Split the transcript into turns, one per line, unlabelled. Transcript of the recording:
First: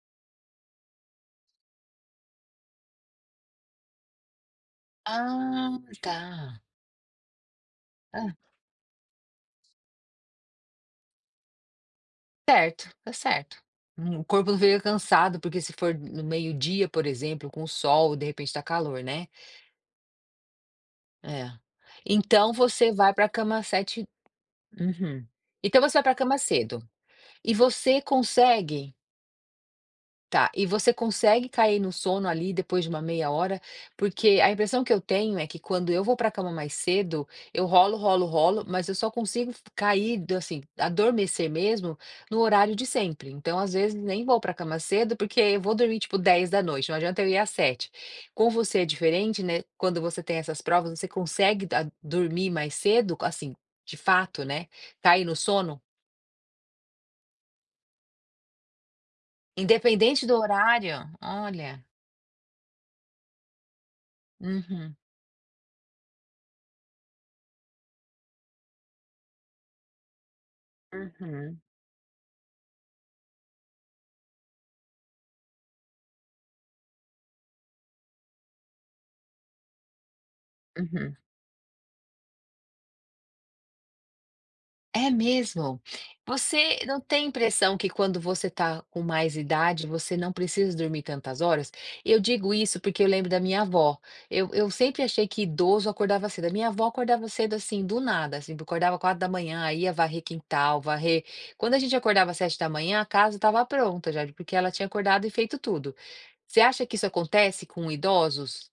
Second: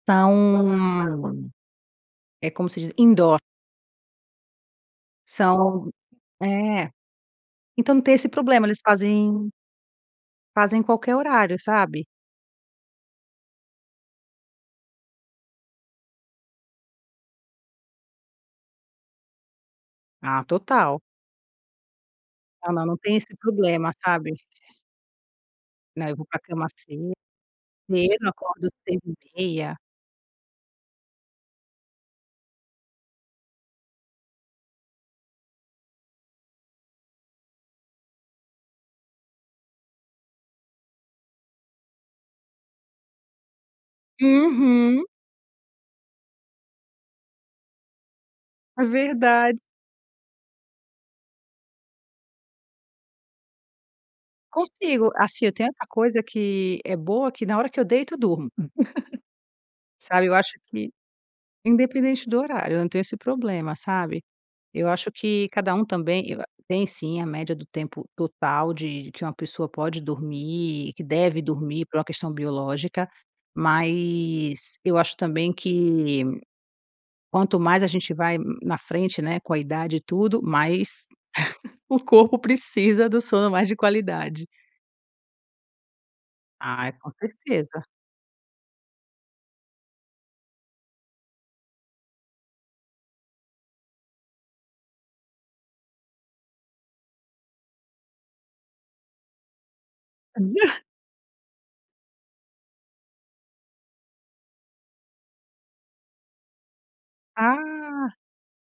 São, é como se diz, indoor.
Ah,
São
tá.
é, então tem esse
Hã.
problema eles fazem fazem qualquer horário, sabe.
Certo, tá certo. O corpo fica cansado porque se for no meio-dia por exemplo com o sol, de repente tá calor, né.
Ah, total.
É. Então
Não, não,
você
não
vai
tem
pra
esse
cama
problema,
7
sabe.
uhum. Então você vai
Não,
pra
eu vou
cama
pra cama
cedo.
cedo,
E você
cedo, acordo
consegue
6h30.
Tá. E você consegue cair no sono ali depois de uma meia hora? Porque a impressão que eu tenho é que quando eu vou pra cama mais cedo, eu rolo, rolo, rolo, mas eu só consigo cair assim, adormecer mesmo no horário de sempre. Então às vezes nem vou pra cama
Uhum.
cedo, porque eu vou dormir, tipo 22h, não adianta eu ir às 19h. Com você
É
é diferente,
verdade.
né, quando você tem essas provas você consegue da dormir mais cedo, assim, de fato, né,
Consigo,
cair no
assim, eu tenho
sono?
essa coisa que é boa, que na hora que eu deito eu durmo.
Independente
Sabe, eu
do
acho que
horário? Olha.
independente do horário, eu não tenho esse problema, sabe. Eu
Uhum.
acho que cada um também eu a tem sim a média do tempo total de que uma pessoa pode dormir, que deve
Uhum.
dormir por uma questão biológica, mas eu acho também que quanto mais a gente vai na frente, né, com a idade e tudo, mais
Uhum.
o corpo precisa do sono mais de qualidade.
É mesmo? Você
Ai,
não
com
tem impressão
certeza.
que quando você tá com mais idade você não precisa dormir tantas horas? Eu digo isso porque eu lembro da minha vó. Eu eu sempre achei que idoso acordava cedo, a minha avó acordava cedo, assim, do nada, assim, acordava 4h, ia varrer quintal, varrer quando a gente acordava às 7h a casa estava pronta já, porque ela tinha acordado e feito tudo. Você acha que isso acontece com
Ah.
idosos?